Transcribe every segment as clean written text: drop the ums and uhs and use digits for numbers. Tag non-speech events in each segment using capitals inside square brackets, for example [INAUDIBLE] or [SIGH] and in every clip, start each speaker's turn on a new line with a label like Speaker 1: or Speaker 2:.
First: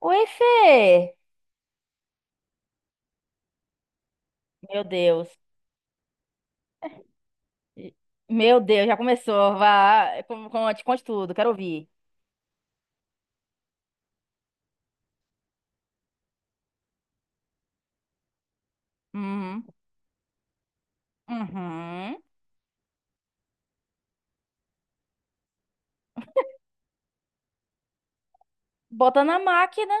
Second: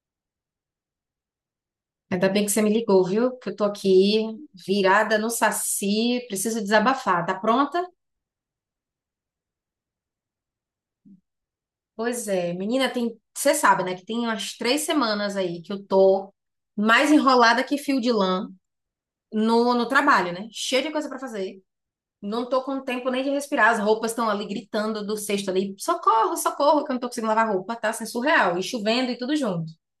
Speaker 1: Oi, Fê!
Speaker 2: Ainda bem que você me ligou, viu? Que eu tô aqui
Speaker 1: Meu
Speaker 2: virada no
Speaker 1: Deus.
Speaker 2: saci, preciso desabafar. Tá pronta?
Speaker 1: Meu Deus, já começou. Vá, conte, conte tudo, quero ouvir.
Speaker 2: Pois é, menina, tem, você sabe, né, que tem umas 3 semanas aí que eu tô mais enrolada que fio de lã
Speaker 1: Uhum.
Speaker 2: no trabalho, né? Cheia de coisa pra fazer.
Speaker 1: Uhum.
Speaker 2: Não tô com tempo nem de respirar. As roupas estão ali gritando do cesto ali, socorro, socorro, que eu não tô conseguindo lavar roupa, tá? Assim, surreal. E chovendo e
Speaker 1: Bota
Speaker 2: tudo
Speaker 1: na
Speaker 2: junto.
Speaker 1: máquina.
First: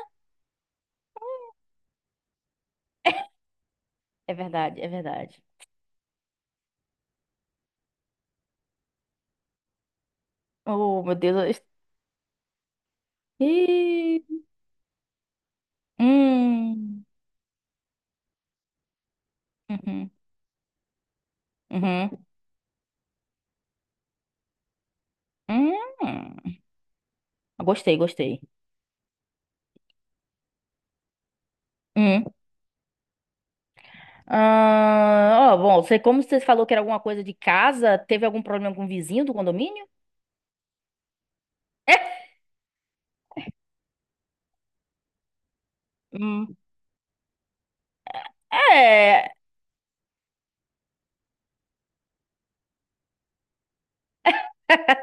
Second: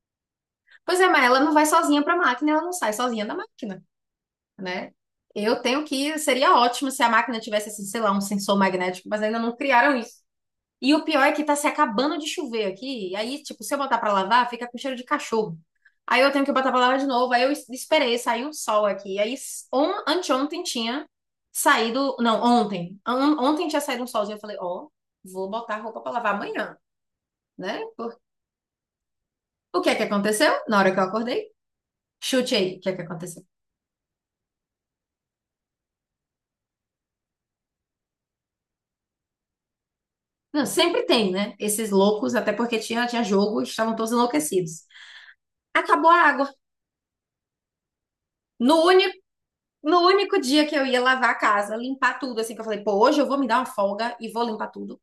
Speaker 2: Pois é, mas ela não vai sozinha pra máquina, ela não sai sozinha da máquina.
Speaker 1: É verdade, é
Speaker 2: Né?
Speaker 1: verdade.
Speaker 2: Eu tenho que. Seria ótimo se a máquina tivesse, assim, sei lá, um sensor magnético, mas ainda não criaram isso. E
Speaker 1: Oh,
Speaker 2: o
Speaker 1: meu
Speaker 2: pior é
Speaker 1: Deus.
Speaker 2: que tá se acabando de chover aqui. E aí, tipo, se eu botar pra
Speaker 1: Ih.
Speaker 2: lavar, fica com cheiro de cachorro. Aí eu tenho que botar pra lavar
Speaker 1: Hum.
Speaker 2: de novo. Aí eu esperei, saiu o sol aqui.
Speaker 1: Uhum.
Speaker 2: Anteontem tinha saído.
Speaker 1: Uhum.
Speaker 2: Não, ontem. Ontem tinha saído um solzinho. Eu falei, ó, vou botar a roupa pra lavar
Speaker 1: Hum.
Speaker 2: amanhã, né?
Speaker 1: Gostei,
Speaker 2: Por-
Speaker 1: gostei.
Speaker 2: o que é que aconteceu? Na hora que eu acordei,
Speaker 1: Hum.
Speaker 2: chute aí. O que é que aconteceu?
Speaker 1: Ah, ó, bom, como você falou que era alguma coisa de casa, teve algum problema com o vizinho do condomínio?
Speaker 2: Não, sempre tem, né? Esses loucos,
Speaker 1: [LAUGHS]
Speaker 2: até porque tinha, tinha jogo, estavam todos enlouquecidos. Acabou a água.
Speaker 1: Hum.
Speaker 2: No único,
Speaker 1: É.
Speaker 2: no único dia que eu ia lavar a casa, limpar tudo, assim, que eu falei, pô, hoje eu vou me dar uma folga e vou limpar tudo.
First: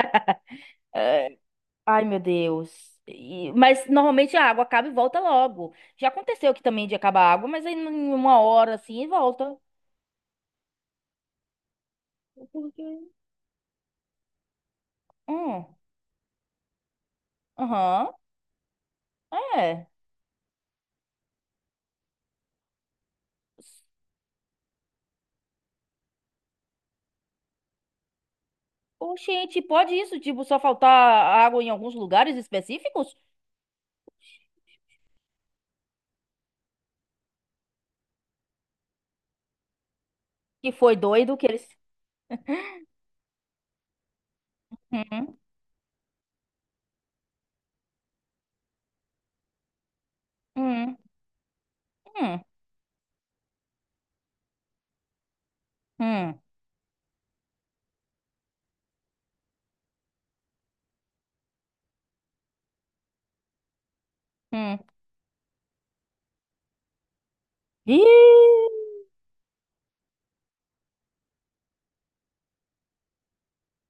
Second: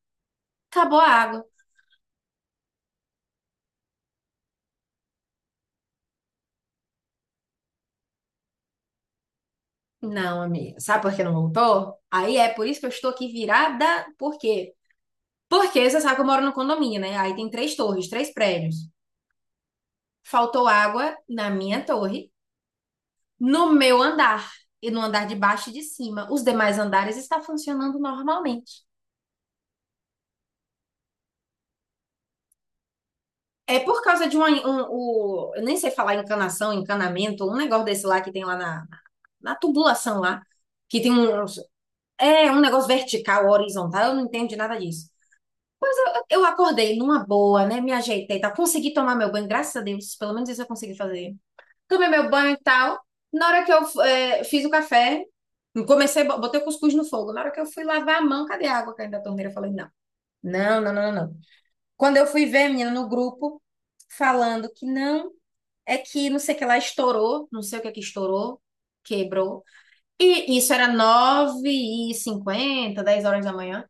Speaker 2: Acabou a
Speaker 1: é,
Speaker 2: água.
Speaker 1: Ai, meu Deus. Mas normalmente a água acaba e volta logo. Já aconteceu aqui também de acabar a água, mas aí em uma hora assim volta.
Speaker 2: Não, amiga, sabe por que não voltou? Aí é por isso que
Speaker 1: Porque
Speaker 2: eu estou aqui virada. Por quê?
Speaker 1: Hum,
Speaker 2: Porque você sabe que eu moro no condomínio, né? Aí tem três torres,
Speaker 1: aham,
Speaker 2: três prédios.
Speaker 1: é.
Speaker 2: Faltou água na minha torre, no meu andar e no andar de baixo e de cima. Os demais andares está funcionando normalmente.
Speaker 1: Oxente, pode isso? Tipo, só faltar água em alguns lugares específicos?
Speaker 2: É por causa de uma, um, o, eu nem sei falar encanação, encanamento, um negócio desse lá que tem lá na, na tubulação lá,
Speaker 1: Que foi
Speaker 2: que tem
Speaker 1: doido
Speaker 2: um,
Speaker 1: que eles.
Speaker 2: é um negócio vertical, horizontal, eu não entendo de nada disso.
Speaker 1: Hum,
Speaker 2: Mas eu acordei numa boa, né? Me ajeitei, tá? Consegui tomar meu banho, graças a Deus, pelo menos isso eu consegui
Speaker 1: hum,
Speaker 2: fazer. Tomei meu
Speaker 1: hum,
Speaker 2: banho e tal. Na hora que eu fiz o café, comecei,
Speaker 1: hum,
Speaker 2: botei o cuscuz no fogo. Na hora que eu fui lavar a mão, cadê a água caindo da torneira? Eu falei, não, não, não, não, não. Não. Quando eu fui ver, menina, no grupo, falando
Speaker 1: hum.
Speaker 2: que não é que não sei o que lá estourou, não sei o que é que estourou,
Speaker 1: Ih,
Speaker 2: quebrou. E isso era 9h50, 10 horas da manhã.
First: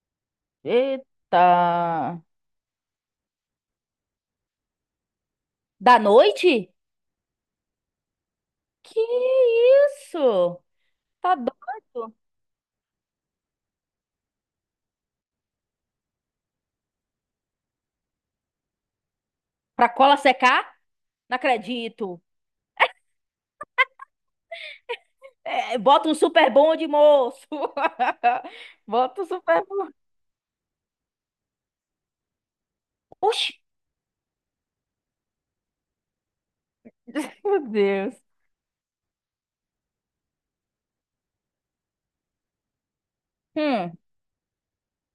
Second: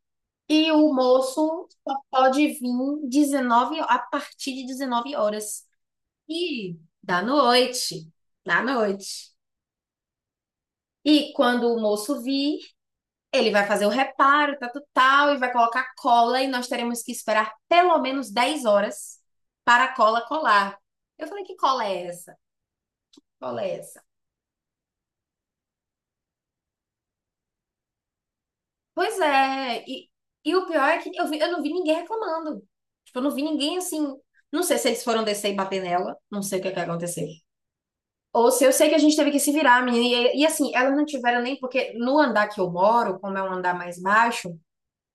Speaker 2: E o
Speaker 1: eita.
Speaker 2: moço só pode vir 19 a partir de 19 horas.
Speaker 1: Da noite?
Speaker 2: E da noite, da
Speaker 1: Que
Speaker 2: noite.
Speaker 1: isso?
Speaker 2: E
Speaker 1: Tá
Speaker 2: quando o
Speaker 1: doido?
Speaker 2: moço vir, ele vai fazer o reparo, tal, tal, tal, e vai colocar cola, e nós teremos que esperar pelo menos 10 horas para
Speaker 1: Pra
Speaker 2: a
Speaker 1: cola
Speaker 2: cola
Speaker 1: secar?
Speaker 2: colar. Eu
Speaker 1: Não
Speaker 2: falei, que cola é
Speaker 1: acredito.
Speaker 2: essa? Cola é essa?
Speaker 1: É, bota um super bonde, moço. [LAUGHS]
Speaker 2: Pois
Speaker 1: Bota um super
Speaker 2: é,
Speaker 1: bonde.
Speaker 2: e o pior é que eu, eu não vi ninguém reclamando. Tipo, eu não vi
Speaker 1: Oxi,
Speaker 2: ninguém assim. Não sei se eles foram descer e bater nela, não sei o que é que aconteceu.
Speaker 1: [LAUGHS] meu Deus.
Speaker 2: Ou se eu sei que a gente teve que se virar, menina. E assim, elas não tiveram nem, porque no andar que eu moro, como é um andar
Speaker 1: Hum,
Speaker 2: mais baixo,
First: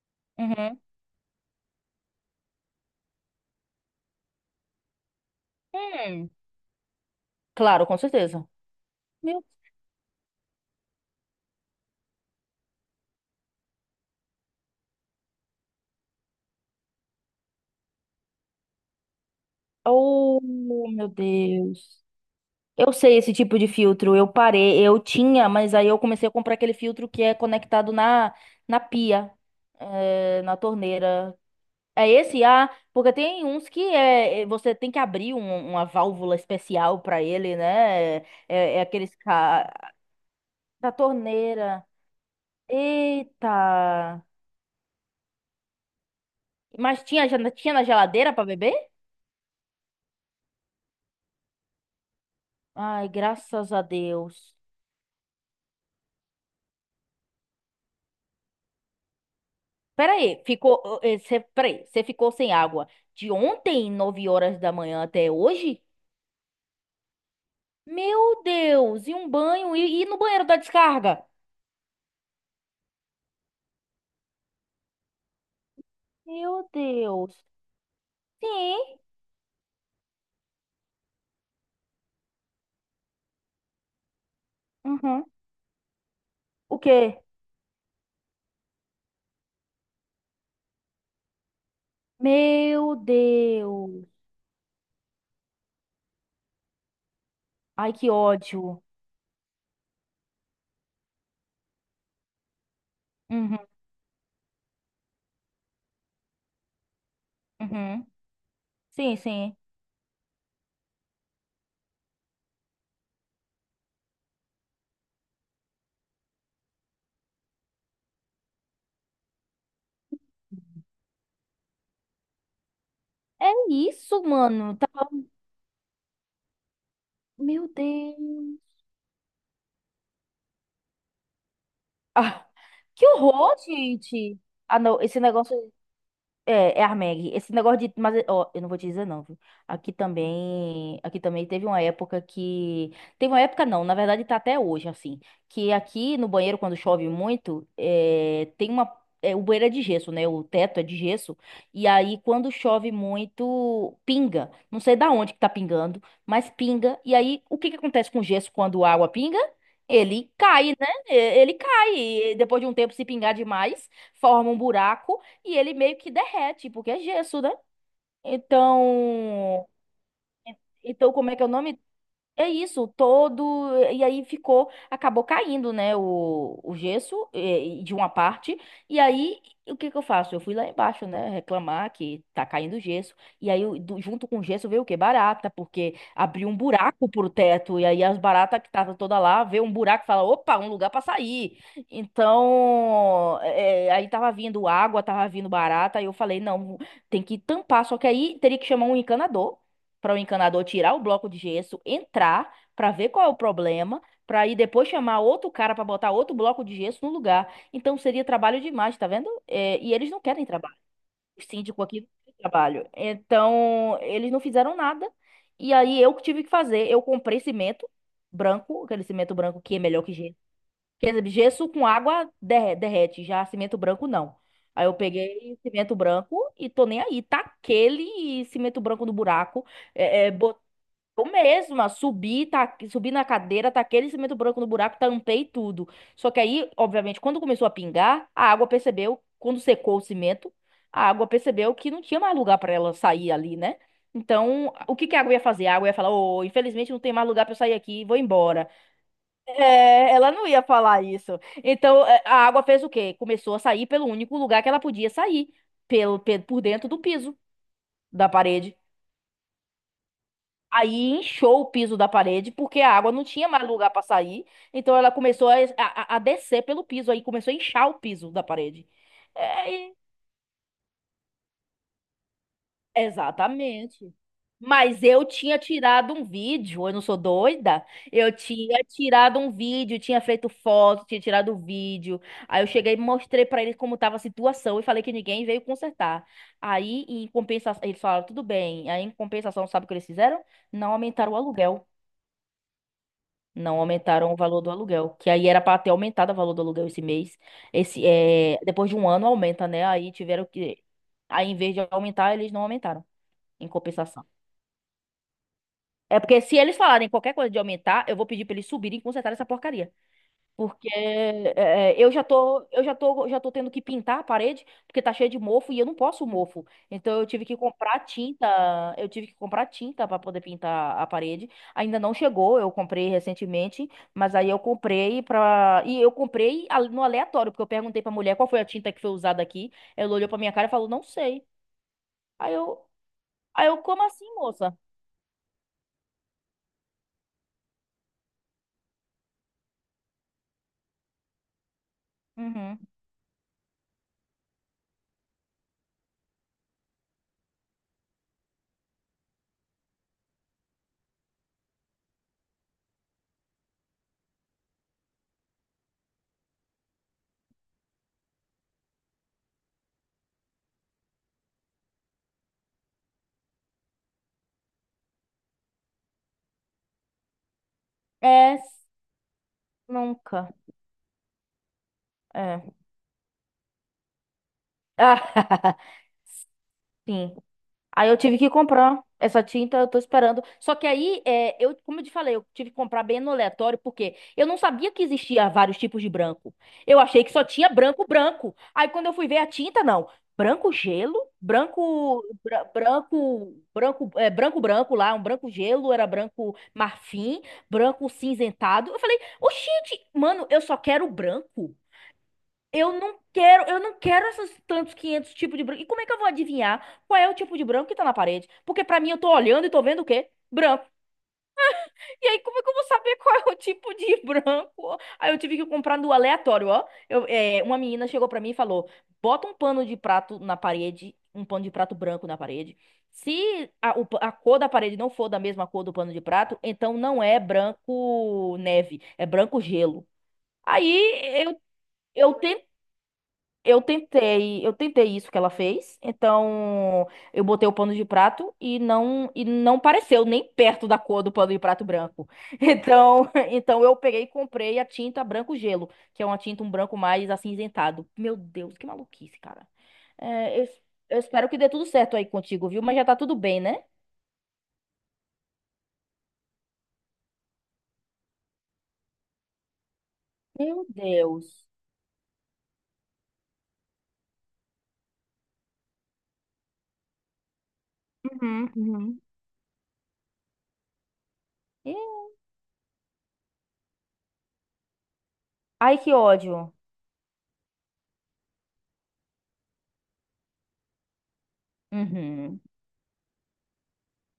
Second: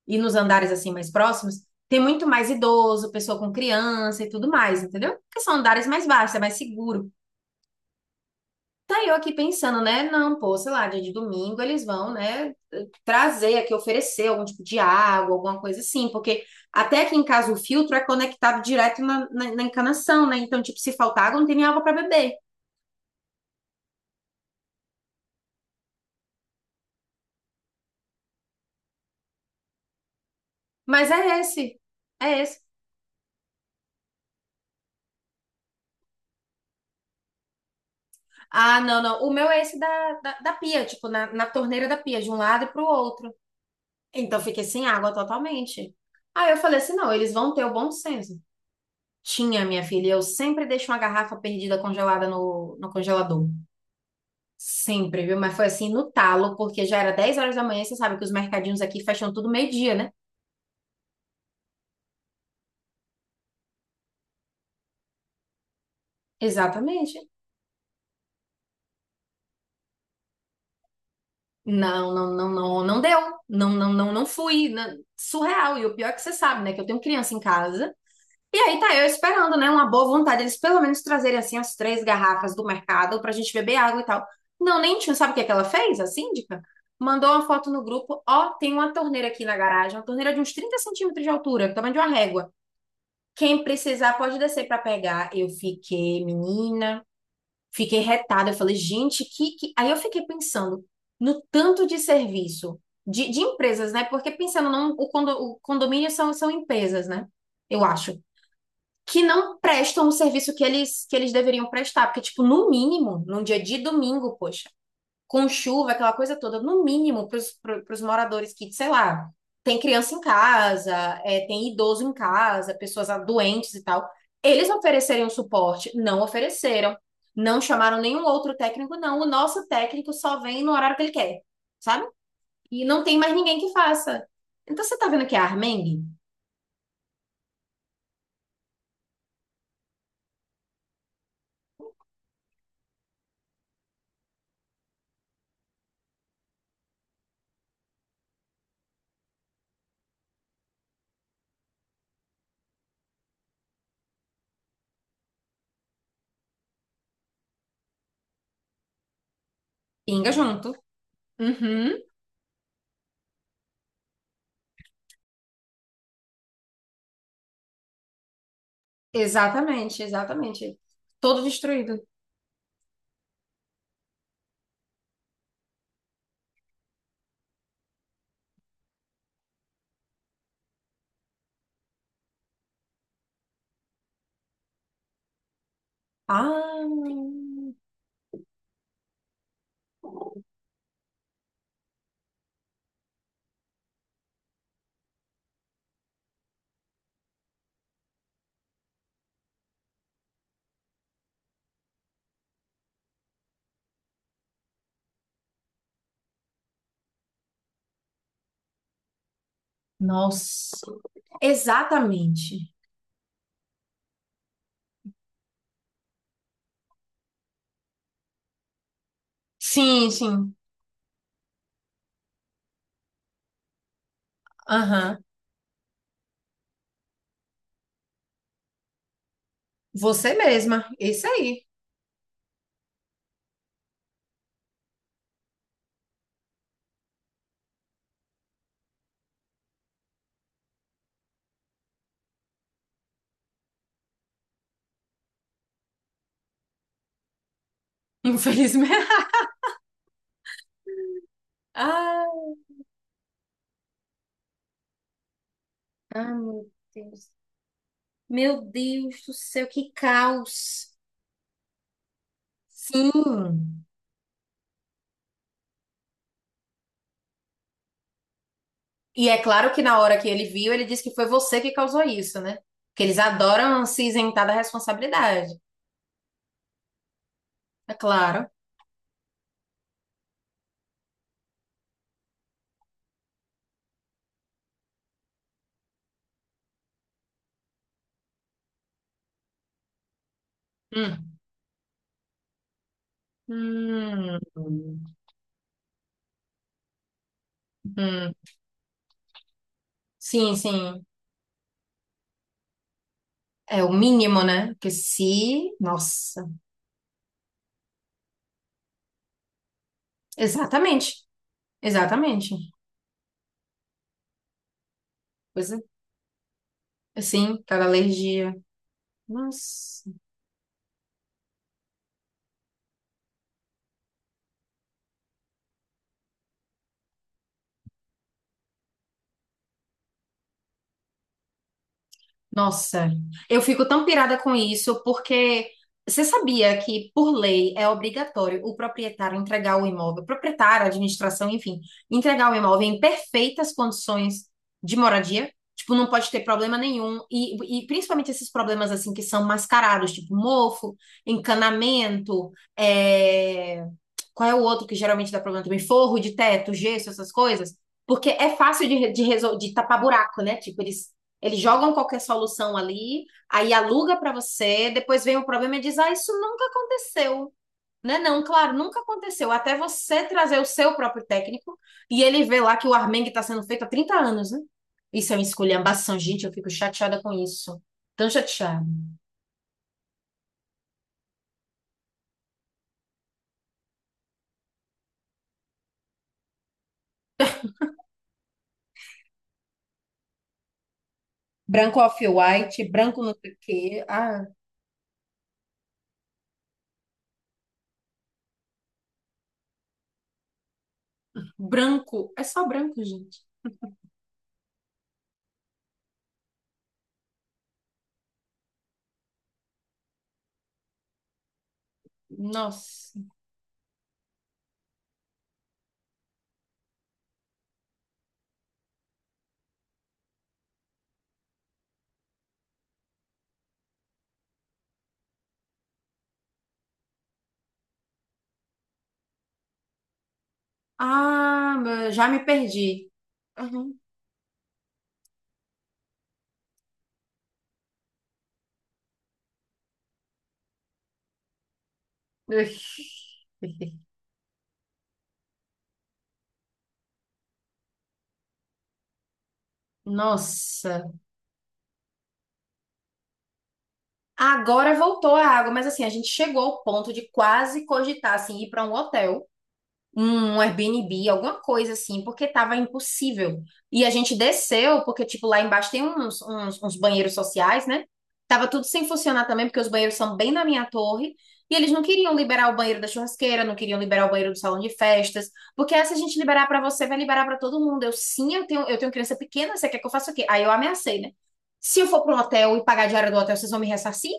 Speaker 2: e nos andares
Speaker 1: uhum,
Speaker 2: assim mais próximos, tem muito mais idoso, pessoa com criança e tudo mais, entendeu? Porque são andares mais
Speaker 1: hum.
Speaker 2: baixos, é mais seguro.
Speaker 1: Claro, com certeza.
Speaker 2: Tá eu aqui
Speaker 1: Meu...
Speaker 2: pensando, né? Não, pô, sei lá, dia de domingo eles vão, né, trazer aqui, oferecer algum tipo de água, alguma coisa assim, porque até aqui em casa o filtro é conectado direto na encanação, né?
Speaker 1: Oh,
Speaker 2: Então, tipo, se
Speaker 1: meu
Speaker 2: faltar água, não tem nem água para
Speaker 1: Deus.
Speaker 2: beber.
Speaker 1: Eu sei esse tipo de filtro. Eu parei, eu tinha, mas aí eu comecei a comprar aquele filtro que é conectado na pia, é, na
Speaker 2: Mas
Speaker 1: torneira.
Speaker 2: é esse,
Speaker 1: É
Speaker 2: é
Speaker 1: esse?
Speaker 2: esse.
Speaker 1: Ah, porque tem uns que você tem que abrir uma válvula especial pra ele, né? É,
Speaker 2: Ah,
Speaker 1: é
Speaker 2: não,
Speaker 1: aqueles.
Speaker 2: não, o meu é esse da pia,
Speaker 1: Da
Speaker 2: tipo, na
Speaker 1: torneira.
Speaker 2: torneira da pia, de um lado e pro outro.
Speaker 1: Eita!
Speaker 2: Então, eu fiquei sem água totalmente. Aí eu falei assim,
Speaker 1: Mas
Speaker 2: não,
Speaker 1: tinha,
Speaker 2: eles
Speaker 1: já
Speaker 2: vão ter o
Speaker 1: tinha na
Speaker 2: bom
Speaker 1: geladeira
Speaker 2: senso.
Speaker 1: pra beber?
Speaker 2: Tinha, minha filha, eu sempre deixo uma garrafa perdida congelada no
Speaker 1: Ai,
Speaker 2: congelador.
Speaker 1: graças a Deus.
Speaker 2: Sempre, viu? Mas foi assim no talo, porque já era 10 horas da manhã, você sabe que os mercadinhos aqui fecham tudo meio-dia, né?
Speaker 1: Peraí, ficou. Cê, peraí, você ficou sem água de ontem, 9 horas da manhã até hoje?
Speaker 2: Exatamente.
Speaker 1: Meu Deus! E um banho? E no banheiro da descarga?
Speaker 2: Não, não, não, não, não deu. Não, não, não, não fui. Não- surreal. E o pior é que você sabe,
Speaker 1: Meu
Speaker 2: né? Que eu tenho criança em
Speaker 1: Deus!
Speaker 2: casa. E aí
Speaker 1: Sim!
Speaker 2: tá eu esperando, né? Uma boa vontade. Eles pelo menos trazerem assim as três garrafas do mercado pra gente beber água e tal. Não, nem tinha.
Speaker 1: Uhum.
Speaker 2: Sabe o que é que ela fez, a síndica?
Speaker 1: O quê?
Speaker 2: Mandou uma foto no grupo. Ó, tem uma torneira aqui na garagem, uma torneira de uns 30 centímetros de altura, tamanho de uma régua.
Speaker 1: Meu
Speaker 2: Quem
Speaker 1: Deus!
Speaker 2: precisar pode descer para pegar. Eu fiquei, menina,
Speaker 1: Ai,
Speaker 2: fiquei
Speaker 1: que
Speaker 2: retada. Eu falei,
Speaker 1: ódio!
Speaker 2: gente, que... Aí eu fiquei pensando no tanto de serviço de
Speaker 1: Uhum,
Speaker 2: empresas, né? Porque pensando, não, o condomínio são empresas, né? Eu
Speaker 1: uhum.
Speaker 2: acho.
Speaker 1: Sim,
Speaker 2: Que
Speaker 1: sim.
Speaker 2: não prestam o serviço que eles deveriam prestar. Porque, tipo, no mínimo, num dia de domingo, poxa, com chuva, aquela coisa toda, no mínimo para os moradores que, sei lá, tem criança em casa, é, tem idoso em casa, pessoas
Speaker 1: É
Speaker 2: doentes e tal,
Speaker 1: isso,
Speaker 2: eles
Speaker 1: mano. Tá...
Speaker 2: oferecerem um suporte, não ofereceram, não
Speaker 1: Meu
Speaker 2: chamaram nenhum outro
Speaker 1: Deus!
Speaker 2: técnico, não. O nosso técnico só vem no horário que ele quer, sabe?
Speaker 1: Ah,
Speaker 2: E não
Speaker 1: que
Speaker 2: tem mais
Speaker 1: horror,
Speaker 2: ninguém que faça.
Speaker 1: gente! Ah,
Speaker 2: Então você
Speaker 1: não,
Speaker 2: tá
Speaker 1: esse
Speaker 2: vendo que é
Speaker 1: negócio.
Speaker 2: Armengue?
Speaker 1: É, é Armeg. Esse negócio de. Mas, ó, eu não vou te dizer não, viu? Aqui também. Aqui também teve uma época que. Teve uma época não, na verdade tá até hoje, assim. Que aqui no banheiro, quando chove muito, é, tem uma. É, o banheiro é de gesso, né? O teto é de gesso. E aí, quando chove muito, pinga. Não sei da onde que tá pingando, mas pinga. E aí, o que que acontece com o gesso quando a água pinga?
Speaker 2: Pinga
Speaker 1: Ele
Speaker 2: junto.
Speaker 1: cai, né? Ele
Speaker 2: Uhum.
Speaker 1: cai. E depois de um tempo, se pingar demais, forma um buraco. E ele meio que derrete, porque é gesso, né? Então,
Speaker 2: Exatamente, exatamente.
Speaker 1: então como é
Speaker 2: Todo
Speaker 1: que é o nome?
Speaker 2: destruído.
Speaker 1: É isso, todo. E aí ficou. Acabou caindo, né? O gesso eh, de uma parte. E aí, o que que eu faço? Eu fui lá embaixo, né? Reclamar que tá caindo gesso. E aí, junto com o gesso, veio o quê? Barata, porque abriu um
Speaker 2: Ah,
Speaker 1: buraco pro teto. E aí, as baratas que estavam toda lá, vê um buraco e fala: opa, um lugar pra sair. Então, aí tava vindo água, tava vindo barata. E eu falei: não, tem que tampar. Só que aí teria que chamar um encanador para o encanador tirar o bloco de gesso, entrar para ver qual é o problema, para aí depois chamar outro cara para botar outro bloco de gesso no lugar. Então seria trabalho demais, tá vendo? É, e eles não querem
Speaker 2: nossa.
Speaker 1: trabalho. O síndico aqui não quer
Speaker 2: Exatamente.
Speaker 1: trabalho. Então eles não fizeram nada. E aí eu que tive que fazer. Eu comprei cimento branco, aquele cimento branco que é melhor
Speaker 2: Sim,
Speaker 1: que gesso.
Speaker 2: sim.
Speaker 1: Quer dizer, gesso com água derrete, já cimento branco não. Aí eu
Speaker 2: Aham.
Speaker 1: peguei cimento branco e tô nem aí. Tá aquele cimento branco no buraco. É, é,
Speaker 2: Você mesma.
Speaker 1: eu
Speaker 2: Isso aí.
Speaker 1: mesma subi, tá, subi na cadeira, taquei aquele cimento branco no buraco, tampei tudo. Só que aí, obviamente, quando começou a pingar, a água percebeu, quando secou o cimento, a água percebeu que não tinha mais lugar para ela sair ali, né? Então, o que que a água ia fazer? A água ia falar: "Ô, infelizmente não tem mais lugar para eu sair aqui, vou embora".
Speaker 2: Infelizmente. [LAUGHS]
Speaker 1: É, ela não ia falar isso. Então, é,
Speaker 2: Ah,
Speaker 1: a água fez o quê? Começou a sair pelo único lugar que ela podia sair, pelo,
Speaker 2: ai,
Speaker 1: por
Speaker 2: meu
Speaker 1: dentro do
Speaker 2: Deus.
Speaker 1: piso da
Speaker 2: Meu
Speaker 1: parede.
Speaker 2: Deus do céu, que
Speaker 1: Aí
Speaker 2: caos.
Speaker 1: inchou o piso da parede, porque a água não tinha mais
Speaker 2: Sim.
Speaker 1: lugar para sair. Então ela começou a descer pelo piso, aí começou a inchar o piso da parede.
Speaker 2: E é
Speaker 1: É,
Speaker 2: claro que na hora que ele viu, ele disse que foi você que causou isso, né? Porque eles adoram se
Speaker 1: exatamente.
Speaker 2: isentar da
Speaker 1: Mas eu
Speaker 2: responsabilidade.
Speaker 1: tinha tirado um vídeo, eu não sou doida.
Speaker 2: É
Speaker 1: Eu
Speaker 2: claro.
Speaker 1: tinha tirado um vídeo, tinha feito foto, tinha tirado o vídeo. Aí eu cheguei e mostrei para eles como estava a situação e falei que ninguém veio consertar. Aí, em compensação, eles falaram, tudo bem. Aí, em compensação, sabe o que eles fizeram? Não aumentaram o
Speaker 2: Hum.
Speaker 1: aluguel. Não aumentaram o valor do
Speaker 2: Hum.
Speaker 1: aluguel, que aí era para ter aumentado o valor do aluguel esse mês. Esse
Speaker 2: Hum.
Speaker 1: é, depois de um ano aumenta, né? Aí tiveram
Speaker 2: Sim,
Speaker 1: que
Speaker 2: sim.
Speaker 1: aí em vez de aumentar, eles não aumentaram em
Speaker 2: É o
Speaker 1: compensação.
Speaker 2: mínimo, né? Porque se.
Speaker 1: É porque
Speaker 2: Nossa.
Speaker 1: se eles falarem qualquer coisa de aumentar, eu vou pedir para eles subirem e consertarem essa porcaria. Porque
Speaker 2: Exatamente.
Speaker 1: é,
Speaker 2: Exatamente.
Speaker 1: já tô tendo que pintar a parede, porque tá cheio de
Speaker 2: Pois
Speaker 1: mofo
Speaker 2: é.
Speaker 1: e eu não posso mofo. Então eu tive que
Speaker 2: Assim, cada
Speaker 1: comprar tinta,
Speaker 2: alergia.
Speaker 1: eu tive que comprar
Speaker 2: Nossa.
Speaker 1: tinta para poder pintar a parede. Ainda não chegou, eu comprei recentemente, mas aí eu comprei pra. E eu comprei no aleatório, porque eu perguntei pra mulher qual foi a tinta que foi usada aqui. Ela olhou pra minha cara e falou: "Não sei". Aí eu,
Speaker 2: Nossa, eu
Speaker 1: aí eu,
Speaker 2: fico
Speaker 1: como
Speaker 2: tão
Speaker 1: assim,
Speaker 2: pirada com
Speaker 1: moça?
Speaker 2: isso porque você sabia que, por lei, é obrigatório o proprietário entregar o imóvel, proprietário, administração, enfim, entregar o
Speaker 1: Uhum.
Speaker 2: imóvel em perfeitas condições de moradia. Tipo, não pode ter problema nenhum. E principalmente esses problemas, assim, que são mascarados, tipo mofo, encanamento, é, qual é o outro que geralmente dá problema também? Forro de teto, gesso, essas coisas. Porque é fácil de tapar buraco, né? Tipo, eles eles jogam qualquer solução ali, aí aluga para você, depois vem o problema e diz: ah, isso nunca aconteceu. Né? Não,
Speaker 1: É,
Speaker 2: claro, nunca aconteceu. Até você
Speaker 1: nunca.
Speaker 2: trazer o seu próprio técnico e ele vê lá
Speaker 1: É.
Speaker 2: que o Armengue está sendo feito há 30 anos, né?
Speaker 1: [LAUGHS]
Speaker 2: Isso é uma
Speaker 1: Ah,
Speaker 2: esculhambação, gente. Eu fico chateada com
Speaker 1: sim.
Speaker 2: isso.
Speaker 1: Aí eu
Speaker 2: Tão
Speaker 1: tive que
Speaker 2: chateada.
Speaker 1: comprar essa tinta, eu tô esperando. Só que aí, é, eu, como eu te falei, eu tive que comprar bem no aleatório, porque eu não sabia que existia vários tipos de branco. Eu achei que só tinha branco branco. Aí quando eu fui ver a tinta, não. Branco gelo,
Speaker 2: Branco off-white, branco não sei
Speaker 1: branco,
Speaker 2: o quê.
Speaker 1: branco, é,
Speaker 2: Ah,
Speaker 1: branco branco lá, um branco gelo, era branco marfim, branco cinzentado. Eu falei, oxente, mano, eu só quero branco.
Speaker 2: branco. É só branco, gente.
Speaker 1: Eu não quero esses tantos 500 tipos de branco. E como é que eu vou adivinhar qual é o tipo de branco que tá na parede? Porque pra mim eu tô olhando e tô vendo o quê? Branco. E aí como é que eu vou saber
Speaker 2: Nossa.
Speaker 1: qual é o tipo de [LAUGHS] branco? Aí eu tive que comprar no aleatório, ó. Eu, é, uma menina chegou pra mim e falou: "Bota um pano de prato na parede, um pano de prato branco na parede. Se a cor da parede não for da mesma cor do pano de prato, então não é branco neve, é branco gelo." Aí
Speaker 2: Ah, já
Speaker 1: eu
Speaker 2: me perdi. Uhum.
Speaker 1: eu tentei isso que ela fez. Então, eu botei o pano de prato e não pareceu nem perto da cor do pano de prato branco. [LAUGHS] Então eu
Speaker 2: [LAUGHS]
Speaker 1: peguei e comprei a tinta branco gelo, que é uma tinta um branco mais acinzentado. Meu Deus, que maluquice, cara. É,
Speaker 2: Nossa,
Speaker 1: eu espero que dê tudo certo aí contigo, viu? Mas já tá tudo bem, né?
Speaker 2: agora voltou a água, mas assim, a gente chegou ao ponto de quase cogitar assim, ir para um hotel, um
Speaker 1: Meu
Speaker 2: Airbnb, alguma
Speaker 1: Deus.
Speaker 2: coisa assim, porque tava impossível. E a gente desceu, porque tipo lá embaixo tem uns banheiros sociais, né? Tava
Speaker 1: Uhum,
Speaker 2: tudo sem
Speaker 1: uhum.
Speaker 2: funcionar também, porque os banheiros são bem na minha torre. E eles
Speaker 1: Ih,
Speaker 2: não queriam liberar o banheiro da churrasqueira, não queriam liberar o banheiro do salão de festas, porque
Speaker 1: Ai,
Speaker 2: essa
Speaker 1: que
Speaker 2: a gente liberar
Speaker 1: ódio.
Speaker 2: para você, vai liberar para todo mundo. Eu sim, eu tenho criança pequena, você quer que eu faça o quê? Aí eu ameacei, né? Se eu for para um
Speaker 1: Uhum.
Speaker 2: hotel e pagar a diária do hotel, vocês vão me ressarcir?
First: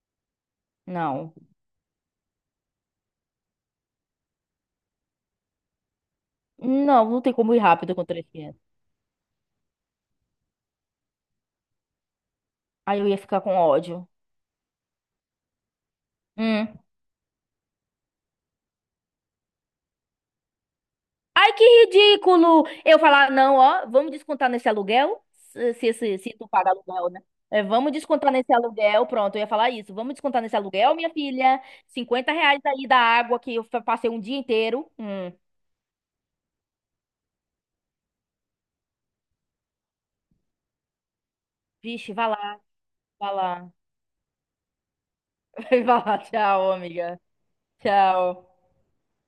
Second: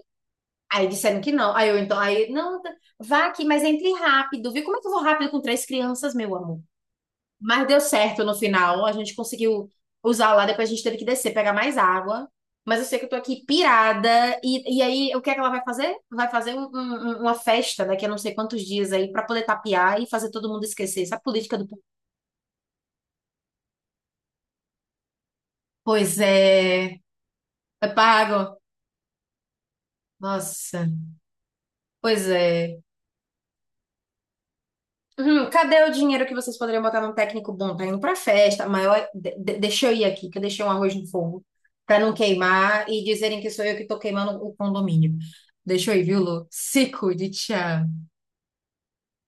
Speaker 2: Aí disseram que
Speaker 1: Não.
Speaker 2: não. Aí eu então, aí, não, tá- vá aqui, mas entre rápido, viu? Como é que eu vou rápido com três crianças, meu amor?
Speaker 1: Não, não tem como ir
Speaker 2: Mas deu
Speaker 1: rápido contra
Speaker 2: certo no
Speaker 1: esse.
Speaker 2: final, a gente conseguiu usar lá, depois a gente teve que descer, pegar mais água. Mas eu sei
Speaker 1: Aí
Speaker 2: que
Speaker 1: eu
Speaker 2: eu tô
Speaker 1: ia ficar
Speaker 2: aqui
Speaker 1: com ódio.
Speaker 2: pirada, e aí o que é que ela vai fazer? Vai fazer
Speaker 1: Hum.
Speaker 2: uma festa daqui a não sei quantos dias aí, pra poder tapear e fazer todo mundo esquecer. Essa
Speaker 1: Ai,
Speaker 2: política
Speaker 1: que
Speaker 2: do.
Speaker 1: ridículo! Eu falar, não, ó, vamos descontar nesse aluguel,
Speaker 2: Pois
Speaker 1: se tu paga
Speaker 2: é,
Speaker 1: aluguel, né? É,
Speaker 2: é
Speaker 1: vamos descontar
Speaker 2: pago.
Speaker 1: nesse aluguel, pronto, eu ia falar isso. Vamos descontar nesse
Speaker 2: Nossa,
Speaker 1: aluguel, minha filha.
Speaker 2: pois
Speaker 1: R$ 50
Speaker 2: é.
Speaker 1: aí da água que eu passei um dia inteiro. Hum.
Speaker 2: Cadê o dinheiro que vocês poderiam botar num técnico bom? Tá indo pra festa, maior. Deixa eu ir aqui, que eu deixei um arroz no fogo, pra não
Speaker 1: Vixe, vai lá,
Speaker 2: queimar e
Speaker 1: vai
Speaker 2: dizerem que sou
Speaker 1: lá.
Speaker 2: eu que tô queimando o condomínio.
Speaker 1: [LAUGHS] Vai
Speaker 2: Deixa eu ir,
Speaker 1: lá,
Speaker 2: viu, Lu?
Speaker 1: tchau,
Speaker 2: Se
Speaker 1: amiga.
Speaker 2: cuide, tchau.
Speaker 1: Tchau.